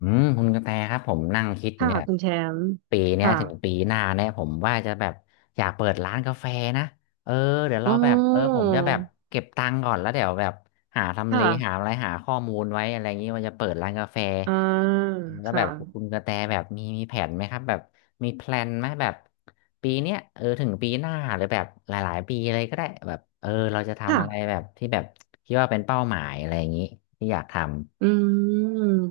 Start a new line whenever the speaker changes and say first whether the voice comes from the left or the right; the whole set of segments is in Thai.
left: อืมคุณกระแตครับผมนั่งคิดอยู่
right: ค่ะ
left: เนี่ย
right: คุณแชมป์
left: ปีเนี้ย
right: ค่ะ
left: ถึงปีหน้าเนี่ยผมว่าจะแบบอยากเปิดร้านกาแฟนะเออเดี๋ยว
right: อ๋
left: เรา
right: อ
left: แบบเออผมจะแบบเก็บตังค์ก่อนแล้วเดี๋ยวแบบหาทำเล
right: ค่ะ
left: หาอะไรหาข้อมูลไว้อะไรอย่างนี้ว่าจะเปิดร้านกาแฟ
right: อ่า
left: เออแล้วแบ
right: ค่ะ
left: บคุณกระแตแบบมีแผนไหมครับแบบมีแพลนไหมแบบปีเนี้ยเออถึงปีหน้าหรือแบบหลายๆปีเลยก็ได้แบบเออเราจะทำอะไร
right: ค่ะ
left: แบบที่แบบคิดว่าเป็นเป้าหมายอะไรอย่างนี้ที่อยากทำ
right: อืม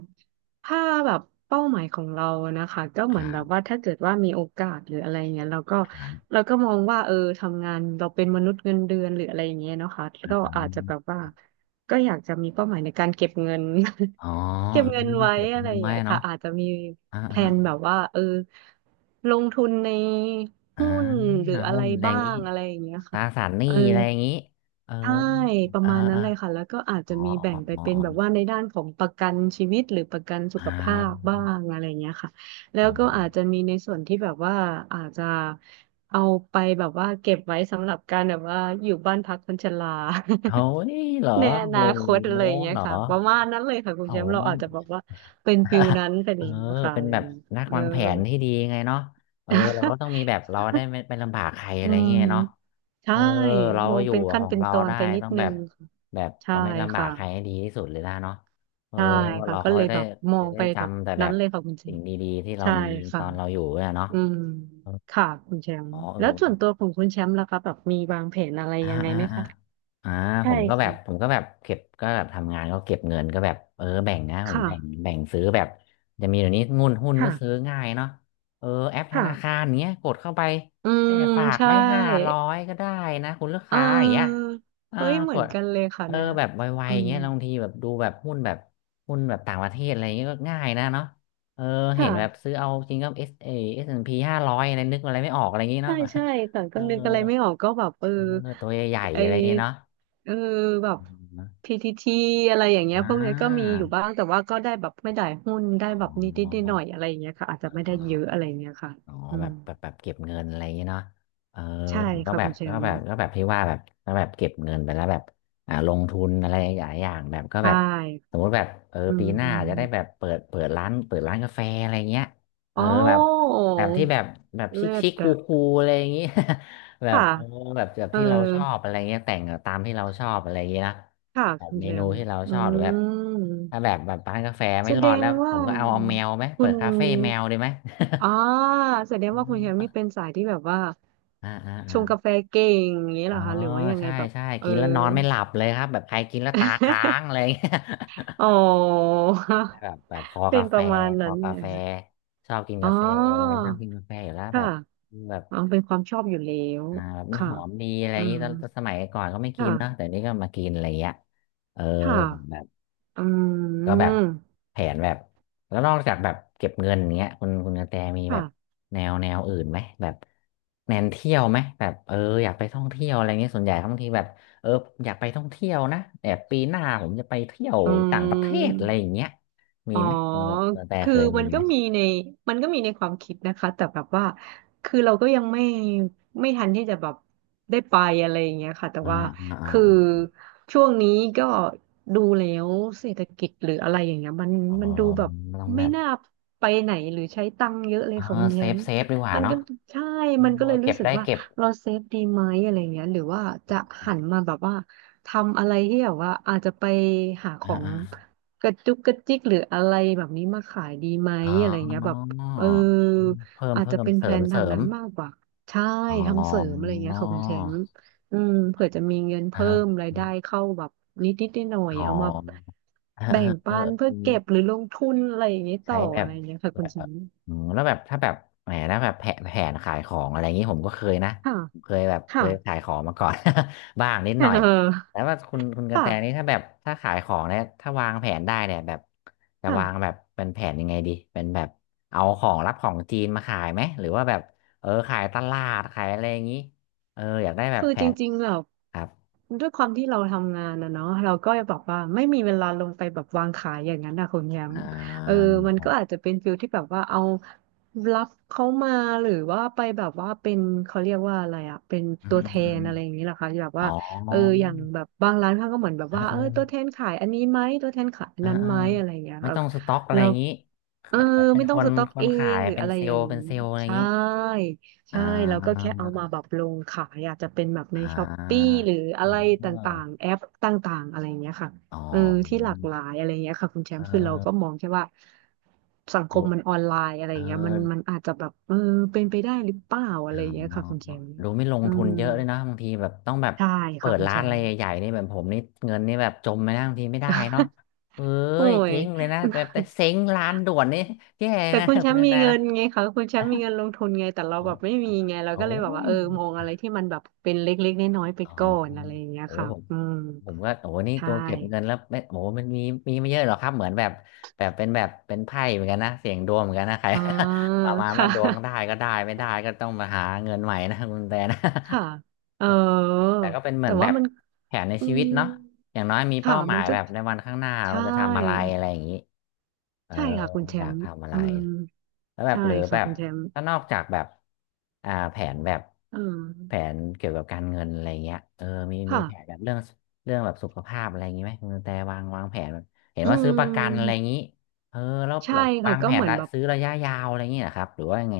right: ถ้าแบบเป้าหมายของเรานะคะก็
left: ค
right: เหมือน
left: รั
right: แบบ
left: บ
right: ว่าถ้าเกิดว่ามีโอกาสหรืออะไรเงี้ยเราก็
left: ครั
right: เราก็มองว่าทำงานเราเป็นมนุษย์เงินเดือนหรืออะไรอย่างเงี้ยเนาะค่ะแลก็อาจจะแบบ
left: บ
right: ว่าก็อยากจะมีเป้าหมายในการเก็บเงิน
left: อ๋อ
right: เก็บ
left: เออ
right: เงินไว้
left: เก็บ
right: อะไร
left: เงิ
right: อ
left: น
right: ย่าง
left: ไว้
right: เงี้ย
left: เนาะ
right: ค่ะอาจจะมี
left: อ่า
right: แพล
left: อ่า
right: นแบบว่าลงทุนใน
left: อ่า
right: หุ้นหรือ
left: นา
right: อะ
left: หุ้
right: ไร
left: นอะไรอ
right: บ้า
left: ย่างงี้
right: งอะไรอย่างเงี้ย
left: ต
right: ค่ะ
left: ราสารหนี้
right: อ
left: อะไรอย่างงี้ เออ
right: ใช่ประ
left: อ่า
right: มาณนั้น
left: อ่า
right: เลยค่ะแล้วก็อาจ
left: อ๋
right: จะ
left: อ
right: มีแบ่
left: อ๋อ
right: งไป
left: อ๋อ
right: เป็น
left: อ๋อ
right: แบบว่าในด้านของประกันชีวิตหรือประกันสุ
left: อ่
right: ขภาพ
left: า
right: บ้างอะไรอย่างเงี้ยค่ะแล้
left: เออ
right: วก็อาจจะมีในส่วนที่แบบว่าอาจจะเอาไปแบบว่าเก็บไว้สำหรับการแบบว่าอยู่บ้านพักคนชรา
left: เฮ้ยเหรอ
right: ในอนา
left: โอ้โ
right: คตอะไร
left: ห
right: อย่างเงี้ย
left: เหรอ
right: ค่ะประมาณนั้นเลยค่ะคุณ
left: โอ้
right: แช
left: โห
right: มป์เราอาจจะบอกว่าเป็นฟิลนั้นไปน
left: เออ
right: เองว่าค่ะ
left: เป็
right: อะ
left: น
right: ไรอ
left: แบ
right: ย่า
left: บ
right: งเงี้ย
left: นัก
right: เออ
left: วางแผนที่ดีไงเนาะเออเราก็ต้องมีแบบเราได้ ไม่ไปลำบากใครอะ
right: อื
left: ไร
right: ม
left: เงี้ยเนาะเอ
right: ใช่
left: อเรา
right: มอง
left: อยู่
right: เป็นขั้
left: ข
right: น
left: อง
right: เป็น
left: เรา
right: ตอน
left: ได้
right: ไปนิด
left: ต้อง
right: นึ
left: แบบ
right: งค่ะ
left: แบบ
right: ใช่
left: เราไม่ลำบา
right: ค่ะ
left: กใครให้ดีที่สุดเลยนะเนาะเออ
right: ใช่ค่ะ
left: เรา
right: ก็
left: เขา
right: เลย
left: ได้
right: แบบมอ
left: จะ
right: ง
left: ได้
right: ไปแบบ
left: จำแต่แบ
right: นั้น
left: บ
right: เลยค่ะคุณแช
left: สิ่
right: ม
left: ง
right: ป์
left: ดีๆที่เรา
right: ใช่
left: มีต
right: ค่ะ
left: อนเราอยู่เนี่ยเนาะ
right: อืม
left: เออ
right: ค่ะคุณแชมป์
left: อ๋อเออ
right: แล้วส่วนตัวของคุณแชมป์ล่ะคะแบบมีวางแผนอะไร
left: อ่า
right: ยังไง
left: อ่า
right: ไหม
left: อ่า
right: คะ
left: อ่าผ
right: ใช่
left: มก็แบ
right: ค่ะ
left: บผมก็แบบเก็บก็แบบทำงานก็เก็บเงินก็แบบเออแบ่งนะผมแบ่ง
right: ค่ะ
left: แบ่งซื้อแบบจะมีเดี๋ยวนี้งุนหุ้นก็ซื้อ
right: ค่ะ
left: ง่ายเนาะเออแอปธ
right: ค่ะ
left: นาคารเนี้ยกดเข้าไป
right: อื
left: เนี่ย
right: ม
left: ฝาก
right: ใช่
left: ไม่ห้าร้อยก็ได้นะคุณลูก
right: เ
left: ค้าอย่างเงี้ย
right: ออ
left: เออ
right: เฮ้ยเห
left: ก
right: มือน
left: ด
right: กันเลยค่ะ
left: เออ
right: เนี่ย
left: แบบไว
right: อื
left: ๆอย่าง
right: ม
left: เงี้ยแล้วบางทีแบบดูแบบหุ้นแบบหุ้นแบบต่างประเทศอะไรเงี้ยก็ง่ายนะเนาะเออ
right: ค
left: เห็นแบบ
right: ่ะ
left: ซื้อเอาจริงก็S&P 500อะไรนึกอะไรไม่ออกอะไรเงงี้ย
right: ใช่
left: เนาะ
right: ใช่แต่
left: เอ
right: ก็
left: อ
right: นึกอะไรไม่ออกก็แบบ
left: เออตัวใหญ่
right: ไอ
left: ๆอะไรอย่างเงี้ยเนาะ
right: เออแบบ
left: อม
right: พีทีทีอะไรอย่างเงี้
left: อ่
right: ยพวกเนี้ยก็มี
left: า
right: อยู่บ้างแต่ว่าก็ได้แบบไม่ได้หุ้นได้
left: อ
right: แบบนิดหน่อยๆอะไรอย่างเงี้ยค่ะอาจ
left: อ
right: จะไม่
left: ๋
right: ได้
left: อ
right: เยอะอะไรอย่างเงี้ยค่ะ
left: อ๋อ
right: อื
left: แบ
right: ม
left: บแบบแบบเก็บเงินอะไรอย่างเงี้ยเนาะเออ
right: ใช่
left: ผมก็
right: ค่ะ
left: แบ
right: คุ
left: บ
right: ณแช
left: ก็
right: ม
left: แบ
right: ป์
left: บก็แบบที่ว่าแบบก็แบบเก็บเงินไปแล้วแบบอ่าลงทุนอะไรหลายอย่างแบบก็
right: ใช่
left: แบบสมมติแบบเออ
right: อื
left: ปีหน้าจะได้แบ
right: ม
left: บเปิดร้านกาแฟอะไรเงี้ยเอ
right: อ๋
left: อ
right: อ
left: แบบแบบที่แบบแบบชิค
right: เลิศ
left: ชิคคู
right: อะ
left: คูอะไรอย่างงี้ แบบ
right: ค่ะ
left: เออแบบแบบ
right: เออ
left: ที่เราชอบอะไรเงี้ยแต่งตามที่เราชอบอะไรอย่างงี้นะ
right: ค่ะ
left: แบบ
right: คุณ
left: เม
right: แช
left: นู
right: มป์
left: ที่เรา
right: อื
left: ชอบหรือแบบถ้าแบ
right: ม
left: บแบบร้านกาแฟไม่
right: แส
left: ร
right: ด
left: อด
right: ง
left: แล้วผ
right: ว่า
left: มก็เอาเอาแมวไหม
right: คุ
left: เปิ
right: ณ
left: ดคาเฟ่แมวดีไหม
right: อ๋อแสด
left: อ
right: งว่าคุ
left: ม
right: ณแฮมนี่
left: อ่า
right: เป็นสายที่แบบว่า
left: อ่าอ่า
right: ชงกาแฟเก่งอย่างนี้เห
left: อ๋
right: ร
left: อ
right: อคะหรือว่ายังไง
left: ใช่
right: แบบ
left: ใช่
right: เออ
left: กินแล้วนอนไม่หลับเลยครับแบบใครกินแล้วตาค้างอะไรอย่างเงี้ย
right: อ๋อ
left: แบบ แบบคอ
right: เป็
left: กา
right: นป
left: แฟ
right: ระมาณ
left: ค
right: นั้
left: อ
right: น
left: กา
right: เนี่ย
left: แฟ
right: ค่ะ
left: ชอบกิน
right: อ๋อ
left: กาแฟชอบกินกาแฟอยู่แล้วแบ
right: ค่ะ
left: บแบบ
right: อ๋อเป็นความชอบอยู่แล้ว
left: อ่าแบบมัน
right: ค่ะ
left: หอมดีอะไรอ
right: อื
left: ย่างงี้
right: ม
left: ตอนสมัยก่อนก็ไม่กิ
right: ค่ะ
left: นเนาะแต่นี่ก็มากินอะไรอย่างเงี้ยเออ
right: ค่ะอื
left: ก็แบบ
right: ม
left: แผนแบบแล้วนอกจากแบบเก็บเงินอย่างเงี้ยคุณกระแตมีแบบ
right: ค่ะ
left: แนวอื่นไหมแบบแนนเที่ยวไหมแบบเอออยากไปท่องเที่ยวอะไรเงี้ยส่วนใหญ่บางทีแบบเอออยากไปท่องเที่ยวนะแต่ปีหน้าผมจะไปเที่ยว
right: อื
left: ต่างประเทศอะไรอย่า
right: ม
left: งเงี้ยมี
right: อ๋อ
left: ไหมคุณกระแต
right: คื
left: เค
right: อ
left: ยมี
right: มัน
left: ไห
right: ก็
left: ม
right: มีในมันก็มีในความคิดนะคะแต่แบบว่าคือเราก็ยังไม่ไม่ทันที่จะแบบได้ไปอะไรอย่างเงี้ยค่ะแต่
left: อ่า
right: ว่า
left: อ่า
right: คือ
left: อา
right: ช่วงนี้ก็ดูแล้วเศรษฐกิจหรืออะไรอย่างเงี้ยมัน
left: อ๋อ
right: มันดูแบบ
left: ต้องแบ
right: ไม่
left: บ
right: น่าไปไหนหรือใช้ตังค์เยอะเล
left: เอ
right: ย
left: อ
right: ค่ะคุณแช
left: เซฟ
right: มป์
left: เซฟดีกว่า
right: มัน
left: เนาะ
right: ก็ใช่
left: เอ
right: มันก็
left: อ
right: เลย
left: เก็
right: รู้
left: บ
right: สึก
left: ได้
right: ว่า
left: เก็บ
right: เราเซฟดีไหมอะไรเงี้ยหรือว่าจะหันมาแบบว่าทำอะไรที่แบบว่าอาจจะไปหาข
left: อ่า
right: อง
left: อ่า
right: กระจุกกระจิกหรืออะไรแบบนี้มาขายดีไหม
left: อ๋
right: อะไรเงี้ยแบบ
left: อ
right: เออ
left: เพิ่ม
right: อาจจะ
left: เพิ่ม
right: เป็น
left: เส
right: แพล
left: ริม
right: น
left: เส
right: ทาง
left: ริม
right: นั้นมากกว่าใช่
left: อ๋อ
right: ทำเสริมอะไรเงี้ยค่ะคุณแชมป์อืมเผื่อจะมีเงิน
left: เอ
right: เพิ่
left: อ
right: มรายได้เข้าแบบนิดนิดหน่อย
left: อ๋อ
right: ๆเอามาแบ่ง
left: เออเออ
right: ปันเพื่
left: เอ
right: อ
left: อ
right: เก็บหรือลงทุนอะไรอย่างเงี้ย
left: ใช้
right: ต่อ
left: แบ
right: อะ
left: บ
right: ไรเงี้ยค่ะ
left: แบ
right: คุณแช
left: บ
right: มป์
left: อืมแล้วแบบถ้าแบบแหมแล้วแบบแผนขายของอะไรอย่างนี้ผมก็เคยนะ
right: ค่ะ
left: ผมเคยแบบเค
right: ค่ะ
left: ยขายของมาก่อน บ้างนิด ห
right: เ
left: น่อย
right: อ
left: แล้ว
right: อ
left: ว่าคุณกระ
right: ค่ะ
left: แตนี่ถ้าแบบถ้าขายของเนี่ยถ้าวางแผนได้เนี่ยแบบจะวางแบ
right: ค่ะ
left: บเป็นแผนยังไงดีเป็นแบบเอาของรับของจีนมาขายไหมหรือว่าแบบเออขายตลาดขายอะไรอย่างนี้เอออยากได้แบบ
right: คือ
left: แผ
right: จ
left: น
right: ริงๆแบบ
left: ครับ
right: ด้วยความที่เราทำงานนะเนาะเราก็จะบอกว่าไม่มีเวลาลงไปแบบวางขายอย่างนั้นนะคุณแยม
left: อ่า
right: เออมั น
left: ผ
right: ก็
left: ม
right: อาจจะเป็นฟิลที่แบบว่าเอารับเขามาหรือว่าไปแบบว่าเป็นเขาเรียกว่าอะไรอะเป็น
left: อืม
right: ตั
left: อื
right: ว
left: ม
right: แท
left: อื
right: น
left: ม
right: อะไรอย่างนี้แหละคะที่แบบ
left: อ๋อ
right: ว่าอย่างแบบบางร้านเขาก็เหมือนแบบ
left: เออ
right: ว่า
left: เอ
right: ตัว
left: อ
right: แทนขายอันนี้ไหมตัวแทนขายอั
left: เอ
right: น
left: อ
right: นั้น
left: เออ
right: ไหมอะไรอย่างเงี้ย
left: ไม่
right: เรา
left: ต้องสต็อกอะไร
right: เรา
left: อย่างนี้
right: เออ
left: เอ่อเป็น
right: ไม่
left: ค
right: ต้อง
left: น
right: สต็อก
left: คน
right: เอ
left: ขา
right: ง
left: ย
right: หรือ
left: เป็น
right: อะไร
left: เซล
right: อย่า
left: ล์
right: ง
left: เป็
right: นี้
left: นเซลล์อะไรอย่าง
right: ใช่
left: นี้อ่
right: ใช่แล้วก็
left: า
right: แค่เอามาแบบลงขายอาจจะเป็นแบบใน
left: อ่า
right: ช้อปปี้หรืออะ
left: อ่
right: ไรต่า
left: า
right: งๆแอปต่างๆอะไรอย่างเงี้ยค่ะ
left: อ๋อ
right: เออที่หลากหลายอะไรอย่างเงี้ยค่ะคุณแช
left: เอ
right: ม
left: อ
right: ป์คือเราก็มอง
left: เ
right: แค่ว่า
left: อ
right: สัง
left: อ
right: ค
left: ดู
right: มมันออนไลน์อะไร
left: เอ
right: อ
left: อ
right: ย่างเงี้ยมันอาจจะแบบเป็นไปได้หรือเปล่าอะ
left: อ๋
right: ไรอย่างเงี้ยค่ะ
left: อ
right: คุณแชมป์
left: ดูไม่ลง
right: อื
left: ทุน
right: ม
left: เยอะเลยนะบางทีแบบต้องแบบ
right: ใช่
left: เปิ
right: ค่ะ
left: ด
right: คุณ
left: ร้า
right: แช
left: นอะไร
right: มป์
left: ใหญ่ๆนี่แบบผมนี่เงินนี่แบบจมไปนะบางทีไม่ได้เนาะ เอ้
right: โอ้
left: ย
right: ย
left: เจ๊งเลยนะแบบแต่เซ้งร้านด่วนนี่แย่
right: แต่
left: นะ
right: คุณ แช
left: คุณ
right: ม
left: ก
right: ป์
left: ระ
right: มี
left: แต
right: เงิ
left: นะ
right: นไงคะคุณแชมป์มีเงินลงทุนไงแต่เรา
left: เอา
right: แบบไม่มีไงเรา
left: โอ้
right: ก็เลยแบบว่า
left: ย
right: มองอะไรที่มันแบบเป็นเล็กๆน้อยๆไป
left: อ๋อ
right: ก่อนอะไรอย่างเงี้ย
left: โอ้ย
right: ค่ะ
left: ผม
right: อืม
left: ผมก็โอ้นี่
right: ใช่
left: ตัวเก็บเงินแล้วไม่โอ้มันมีไม่เยอะหรอกครับเหมือนแบบแบบเป็นแบบเป็นไพ่เหมือนกันนะเสี่ยงดวงเหมือนกันนะใคร
right: อ๋อ
left: ประมาณว่า
right: ค่ะ
left: ดวงได้ก็ได้ไม่ได้ก็ต้องมาหาเงินใหม่นะคุณกระแตน
right: ค่ะเอ
left: ะ
right: อ
left: แต่ก็เป็นเหมื
right: แต่
left: อนแบ
right: ว่า
left: บ
right: มัน
left: แผนใน
right: อื
left: ชีวิ
right: ม
left: ตเนาะอย่างน้อยมี
right: ค่ะ
left: เป้าหมา
right: มั
left: ย
right: นก็
left: แบบในวันข้างหน้า
right: ใช่
left: เราจะทำอะไรอะไรอย่างนี้เออ
right: ใช่ค่ะคุณแช
left: อยาก
right: มป์
left: ทำอะไร
right: อืม
left: แล้วแบบ
right: ใช่
left: หรือแบ
right: ค่ะ
left: บ
right: คุณแชมป์
left: ถ้านอกจากแบบแผนแบบ
right: อืม
left: แผนเกี่ยวกับการเงินอะไรเงี้ยเออมีแผน
right: ค่ะ
left: แบบเรื่องเรื่องแบบสุขภาพอะไรอย่างงี้ไหมคุณกระแต่วางแผนแบบเห็น
right: อื
left: ว่าซื้อประกันอะไรอ
right: ม
left: ย่างงี้เออแล้ว
right: ใช่
left: แบบวา
right: ค่ะ
left: ง
right: ก็
left: แผ
right: เห
left: น
right: มือน
left: ละ
right: แบบ
left: ซื้อระยะยาวอะไรอย่างงี้นะครับหรือว่ายังไง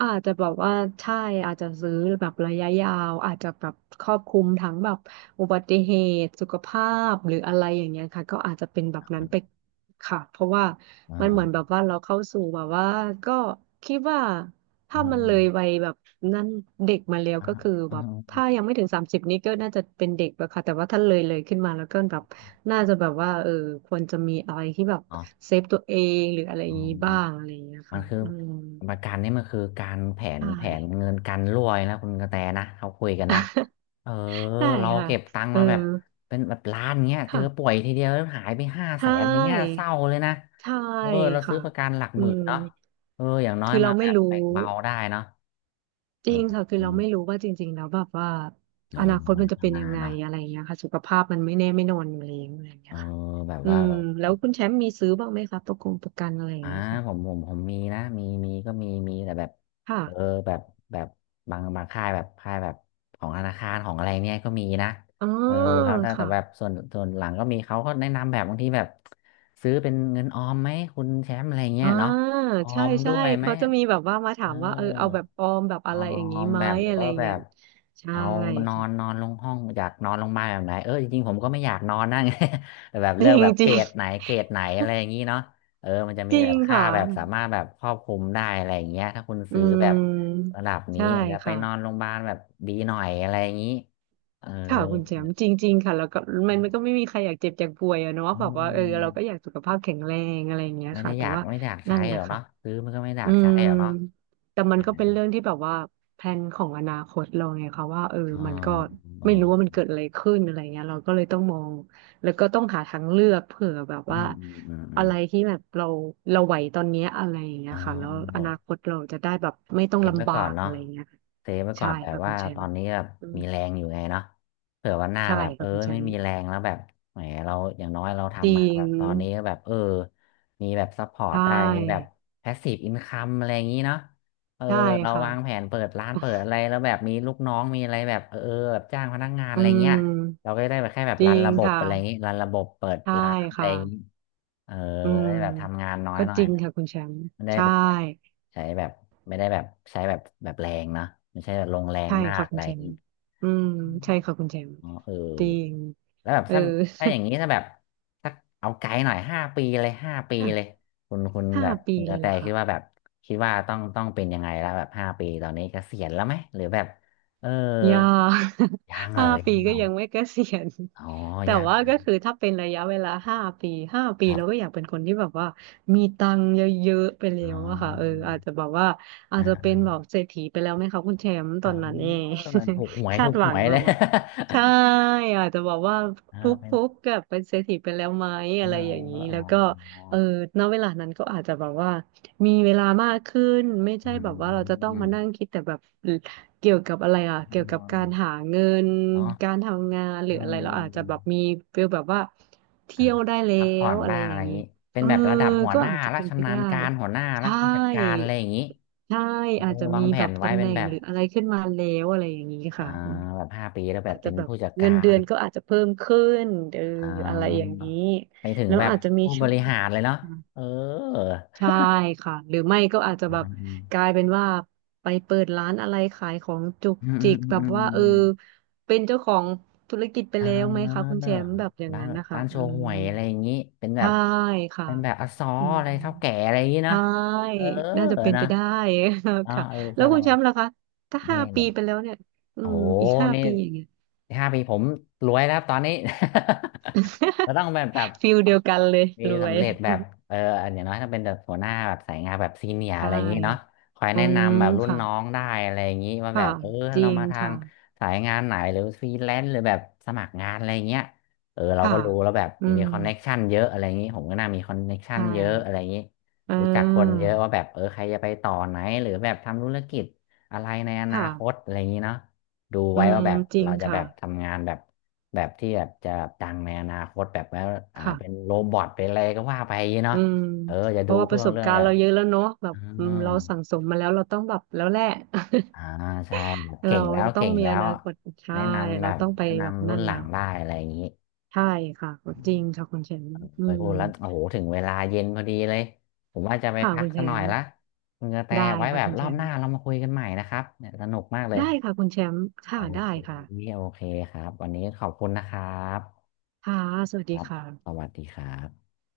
right: อาจจะแบบว่าใช่อาจจะซื้อแบบระยะยาวอาจจะแบบครอบคลุมทั้งแบบอุบัติเหตุสุขภาพหรืออะไรอย่างเงี้ยค่ะก็อาจจะเป็นแบบนั้นไปค่ะเพราะว่า
left: อ๋
right: มันเหมือนแบ
left: อ
right: บว่าเราเข้าสู่แบบว่าก็คิดว่า
left: อ๋อ
right: ถ้ามันเลยวัยแบบนั้นเด็กมาแล้ว
left: อ๋อ
right: ก็คือ
left: อ๋
right: แบบถ้ายังไม่ถึง30นี้ก็น่าจะเป็นเด็กแล้วค่ะแต่ว่าถ้าเลยขึ้นมาแล้วก็แบบน่าจะแบบว่าเออควรจะมีอะไรที่แบบ
left: อ
right: เซฟตัวเองหรืออะไรอ
left: อ๋อ
right: ย่างงี้บ้างอะไรอย่างเงี้ย
left: มัน
right: ค่ะ
left: คือ
right: อืม
left: ประกันนี่มันคือการแผ
right: ใช
left: นแผน
right: ่
left: เงินกันรั่วนะคุณกระแตนะเขาคุยกันนะเออ
right: ใช่
left: เรา
right: ค่ะ
left: เก็บตังค์
right: เออ
left: มาแบบเป็นแบบล้านเงี้ยเจอป่ว
right: ค่ะ
left: ยทีเดียวแล้วหายไปห้าแส
right: ใช่
left: นอย่างเงี้ยเศร้าเลยนะ
right: ใช่
left: เออเราซื้
right: ค่ะ
left: อประกันหลัก
right: อื
left: หมื่น
right: ม
left: เนาะเอออย่างน้อย
right: คือ
left: มา
right: เรา
left: แบ
right: ไม่
left: บ
right: รู้
left: แบ่งเบาได้เนาะ
right: จ
left: อ
right: ริงค่ะคือ
left: ื
right: เรา
left: ม
right: ไม่รู้ว่าจริงๆแล้วแบบว่า
left: เออ
right: อนาคต
left: มั
right: มั
left: น
right: นจะ
left: ข้าง
right: เป็น
left: หน้า
right: ยังไง
left: เนาะ
right: อะไรอย่างเงี้ยค่ะสุขภาพมันไม่แน่ไม่นอนอยู่แล้วอะไรอย่าง
left: เอ
right: เงี้
left: อ
right: ยค่ะ
left: แบบ
right: อื
left: ว่า
right: ม
left: เรา
right: แล้วคุณแชมป์มีซื้อบ้างไหมคะประกงประกันอะไรอย่าง
left: อ่า
right: เงี้ยค่ะ
left: ผมมีนะมีก็มีแต่แบบ
right: ค่ะ
left: เออแบบแบบบางค่ายแบบค่ายแบบของธนาคารของอะไรเนี่ยก็มีนะ
right: อ๋อ
left: เออเขาแต่
right: ค่ะ
left: แบบส่วนหลังก็มีเขาก็แนะนำแบบบางทีแบบซื้อเป็นเงินออมไหมคุณแชมป์อะไรเงี้
right: อ่า
left: ยเนาะออ
right: ใช่
left: มด้
right: ใช่
left: วยไหม
right: เขาจะมีแบบว่ามา
left: เอ
right: ถา
left: อ
right: มว่าเออเอาแบบออมแบบ
left: อ๋
right: อะ
left: อ
right: ไรอย่างงี้ไหม
left: แบบหรือ
right: อะไร
left: ว่าแบ
right: เงี้ย
left: บ
right: ใช่
left: เอานอ
right: ค่ะ
left: นนอนลงห้องอยากนอนลงมาแบบไหนเออจริงๆผมก็ไม่อยากนอนนะ ไงแต่แบบ
right: จ
left: เลื
right: ริ
left: อกแบ
right: ง
left: บ
right: จ
left: เก
right: ริ
left: ร
right: ง
left: ดไหนอะไรอย่างนี้เนาะเออมันจะ
right: จ
left: มี
right: ริ
left: แบ
right: ง
left: บค่า
right: ค่ะ
left: แบบสามารถแบบครอบคลุมได้อะไรอย่างเงี้ยถ้าคุณ
right: อื
left: ซื้อแบบ
right: ม
left: ระดับนี้
right: ใช่
left: อาจจะไปนอน
right: ค่ะ
left: โรงพยาบาลแบบดีหน่อยอะไรอย่างนี้เออ
right: ค่ะคุณแชมป์จริงๆค่ะแล้วก็มันก็ไม่มีใครอยากเจ็บอยากป่วยอะเนาะ
left: อื
right: แบบว่า
left: ม
right: เออเราก็อยากสุขภาพแข็งแรงอะไรอย่างเงี้ย
left: ไม่ได้
right: ค่ะ
left: อ
right: แต่
left: ยาก
right: ว่า
left: ใช้
right: นั่นแห
left: หร
right: ละ
left: อก
right: ค่ะ
left: เนาะซื้อมันก็ไม่ได้อ
right: อื
left: ยากใช้
right: ม
left: หรอกเนาะ
right: แต่มันก็เป็นเรื่องที่แบบว่าแพลนของอนาคตเราไงคะว่าเออ
left: อ๋อ
right: มันก็
left: อ๋อ
right: ไม่รู้ว่ามันเกิดอะไรขึ้นอะไรเงี้ยเราก็เลยต้องมองแล้วก็ต้องหาทางเลือกเผื่อแบบ
left: อื
right: ว่า
left: มอืมอืมอื
right: อะ
left: ม
right: ไรที่แบบเราไหวตอนเนี้ยอะไรอย่างเงี้ย
left: อ๋อ
right: ค่ะแล้วอนาคตเราจะได้แบบไม่ต้อ
left: เซ
right: ง
left: ฟไว้
right: ลำบา
left: ก่อน
right: ก
left: เนาะ
right: อะไรเงี้ยค่ะ
left: เซฟไว้ก่อ
right: ใช่
left: นแบบ
right: ค่ะคุ
left: ว่า
right: ณแช
left: ตอ
right: ม
left: น
right: ป์
left: นี้แบบ
right: อืม
left: มีแรงอยู่ไงเนาะเผื่อวันหน้า
right: ใช่
left: แบบเออ
right: ค่ะคุณแช
left: ไม่
right: มป์
left: มีแรงแล้วแบบแหมเราอย่างน้อยเรา
right: จริ
left: ทำมาแบ
right: ง
left: บตอนนี้ก็แบบเออมีแบบซัพพอร์
right: ใช
left: ตได้มีแบบ
right: ่
left: แพสซีฟอินคัมอะไรอย่างนี้เนาะเออ
right: ใช่
left: เรา
right: ค่ะ
left: วางแผนเปิดร้านเปิดอะไรแล้วแบบมีลูกน้องมีอะไรแบบเออแบบจ้างพนักงาน
right: อื
left: อะไรเงี้ย เรา
right: ม
left: ก็จะได้แบบแค่แบบ
right: จ
left: รั
right: ริ
left: น
right: ง
left: ระบบ
right: ค่ะ
left: อะไรอย่างนี้รันระบบเปิด
right: ใช่
left: ร้านอะไร
right: ค่ะ
left: อย่างนี้เออ
right: อืม
left: ได้แบบทำงานน้อย
right: ก็
left: หน่อ
right: จ
left: ย
right: ริง
left: แบบ
right: ค่ะคุณแชมป์
left: ไม่ได้
right: ใช่
left: แบบใช้แบบไม่ได้แบบใช้แบบแบบแรงเนอะไม่ใช่แบบลงแรง
right: ใช่
left: มาก
right: ค่ะ
left: อะ
right: คุ
left: ไร
right: ณ
left: อ
right: แช
left: ย่าง
right: มป์
left: นี้
right: อืม
left: อ๋อ
right: ใช่ค่ะคุณแชมป์
left: อ๋อเออ
right: จริง
left: แล้วแบบ
right: เออ
left: ถ้าอย่างนี้ถ้าแบบถ้าเอาไกลหน่อยห้าปีเลยคุณ
right: ห้า
left: แบบ
right: ปี
left: คุณก
right: เล
left: ระ
right: ย
left: แต
right: แหละ
left: คิ
right: ค่ะ
left: ดว่าแบบคิดว่าต้องเป็นยังไงแล้วแบบห้าปีตอนนี้เกษียณแล้วไหมหรือแบบเออ
right: ยาก
left: ยัง เล
right: ห้า
left: ย
right: ปี
left: ยังเหร
right: ก็
left: อ
right: ยังไม่เกษียณ
left: อ๋อ
right: แต่
left: ยัง
right: ว่าก็คือถ้าเป็นระยะเวลาห้าปีห้าปี
left: ครั
right: เราก็
left: บ
right: อยากเป็นคนที่แบบว่ามีตังค์เยอะๆไปแล้
left: อ๋อ
right: วอะค่ะเอออาจจะแบบว่าอาจจะเป็น
left: อ่า
right: แบบเศรษฐีไปแล้วไหมคะคุณแชมป์ต
left: อ๋
right: อนนั้นเอ
left: อ
right: ง
left: ถูกหว ย
right: คาดหวังแบ
left: เล
right: บ
left: ย
right: ว่าใช่อาจจะบอกว่า
left: เอ
right: ฟุ
left: อ
right: ก
left: เป็น
right: ฟุกกับเป็นเศรษฐีไปแล้วไหม
left: เออ
right: อะไรอย่างนี้
left: อ๋
right: แล้วก็
left: อ
right: เออณเวลานั้นก็อาจจะแบบว่ามีเวลามากขึ้นไม่
left: อื
right: ใช่แบบว่าเราจะต้อง
left: ม
right: มานั่งคิดแต่แบบ เกี่ยวกับอะไรอ่ะเกี่ยว
left: น
right: กับ
left: อน
right: การหาเงิน
left: เนาะ
right: การทำงานห
left: เ
right: รืออะไรเราอาจ
left: อ
right: จะ
left: อ
right: แบบมีฟีลแบบว่า
left: อ่า
right: เที่ยวได้แล้
left: พักผ่อ
right: ว
left: น
right: อะ
left: บ้า
right: ไร
left: ง
right: อ
left: อะไร
right: ย่าง
left: อย่าง
right: นี้
left: นี้เป็น
right: เออ
left: แบบระดับหัว
right: ก็
left: หน้า
right: อาจจะ
left: ละ
right: เป็นไป
left: ชำนา
right: ได้
left: ญการหัวหน้าละ
right: ใช่
left: ผู้จัดการอะไรอย่างนี้
right: ใช่
left: เออ
right: อาจจะ
left: วา
right: มี
left: งแผ
right: แบ
left: น
right: บ
left: ไว้
right: ตำแห
left: เป็น
right: น่ง
left: แบบ
right: หรืออะไรขึ้นมาแล้วอะไรอย่างนี้
left: อ่า
right: ค่ะอืม
left: แบบห้าปีแล้วแบ
right: อา
left: บ
right: จจะ
left: เป็น
right: แบบ
left: ผู้จัด
right: เงิ
left: กา
right: นเดื
left: ร
right: อนก็อาจจะเพิ่มขึ้นเออ
left: อ่
right: อะไรอย่า
left: า
right: งนี้
left: ไปถึง
right: แล้ว
left: แบบ
right: อาจจะมี
left: ผู้
right: ช่
left: บ
right: อง
left: ริหารเลยเนาะเออ
right: ใช่ค่ะหรือไม่ก็อาจจะ
left: อื
right: แบบกลา
left: ม
right: ยเป็นว่าไปเปิดร้านอะไรขายของจุก
left: อืมอื
right: จิ
left: ม
right: กแบ
left: อืมอื
right: บว่าเออ
left: ม
right: เป็นเจ้าของธุรกิจไป
left: เออ
right: แล้วไหมคะ
left: ร้า
right: คุณ
left: น
right: แชมป์แบบอย่างนั้นนะคะ
left: โช
right: อื
left: ห่
right: ม
left: วยอะไรอย่างนี้เป็นแบ
right: ใช่
left: บ
right: ค่ะ
left: เป็นแบบอซอ
right: อืม
left: อะไรเท่าแก่อะไรอย่างนี้เนอะ
right: ใช่
left: เออ
right: น่าจะเป็น
left: นะ
right: ไปได้
left: อ นาะ
right: ค่ะ
left: เออ
right: แล้ว
left: ถ้า
right: คุ
left: เรา
right: ณแชมป์ล่ะคะถ้า
left: เนี่
right: ห้า
left: ย
right: ปีไปแล้วเนี่ยอื
left: โอ้
right: ม
left: โห
right: อีกห้า
left: นี่
right: ปีอย่างเงี้ย
left: ห้าปีผมรวยแล้วครับตอนนี้ เราต้องแบบแบบ
right: ฟิลเดียวกันเลย
left: มี
right: รว
left: สำ
right: ย
left: เร็จแบบเอออย่างน้อยถ้าเป็นแบบหัวหน้าแบบสายงานแบบซีเนียอะ
right: ใช่
left: ไรอย่างนี้เนาะคอย
right: อื
left: แนะ
right: ม
left: นำแบบรุ่น
right: ค่ะ
left: น้องได้อะไรอย่างนี้ว่าแบ
right: ค่ะ
left: บเออ
right: จริ
left: เรา
right: ง
left: มาทา
right: ค่ะ
left: งสายงานไหนหรือฟรีแลนซ์หรือแบบสมัครงานอะไรอย่างเงี้ยเออเรา
right: ค่ะ
left: ก็รู้แล้วแบบ
right: อื
left: มี
right: ม
left: คอนเน็กชันเยอะอะไรอย่างนี้ผมก็น่ามีคอนเน็กชัน
right: ใช่
left: เยอะอะไรอย่างนี้
right: อ่
left: รู้จักคนเย
right: า
left: อะว่าแบบเออใครจะไปต่อไหนหรือแบบทำธุรกิจอะไรในอนา
right: ค่ะ
left: คตอะไรอย่างนี้เนาะ ดู
right: อื
left: ไว้
right: ม
left: ว่าแบบ
right: จริง
left: เราจะแบ
right: ค่ะ
left: บทำงานแบบแบบที่แบบจะดังในอนาคตแบบว่าเป็น
right: ค่ะ
left: โรบอทเป็นอะไรก็ว่าไปเนาะ
right: อืม
left: เอออย่า
right: เพ
left: ดู
right: ราะว่าป
left: เพื่
right: ระ
left: อ
right: สบ
left: เรื่อง
right: การ
left: แบ
right: ณ์
left: บ
right: เราเยอะแล้วเนาะแบบ
left: อ่า
right: อืมเราสั่งสมมาแล้ว เราต้องแบบแล้วแหละ
left: อ่าใช่แบบ
right: เรา
left: เก่งแล้ว
right: จะต้องมีอนาคตใช่
left: แนะนำแบ
right: เรา
left: บ
right: ต้องไป
left: แนะ
right: แบบ
left: นำรุ่
right: นั่
left: น
right: น
left: หลั
right: แล้
left: ง
right: ว
left: ได้อะไรอย่างนี้
right: ใช่ค่ะ
left: อื
right: จริง
left: ม
right: ค่ะคุณแชมป์อื
left: ไปพู
right: ม
left: ดแล้วโอ้โหถึงเวลาเย็นพอดีเลยผมว่าจะไป
right: ค่ะ
left: พั
right: คุ
left: ก
right: ณแช
left: สักหน่อย
right: มป์
left: ละคุณกระแต
right: ได้
left: ไว้
right: ค่ะ
left: แบบ
right: คุณ
left: ร
right: แช
left: อบ
right: ม
left: หน้า
right: ป์
left: เรามาคุยกันใหม่นะครับเนี่ยสนุกมากเลย
right: ได้ค่ะคุณแชมป์
left: โอ
right: ค่ะได้
left: เค
right: ค่ะ
left: โอเคครับวันนี้ขอบคุณนะครับ
right: ค่ะสวัส
left: ค
right: ดี
left: รับ
right: ค่ะ
left: สวัสดีครับ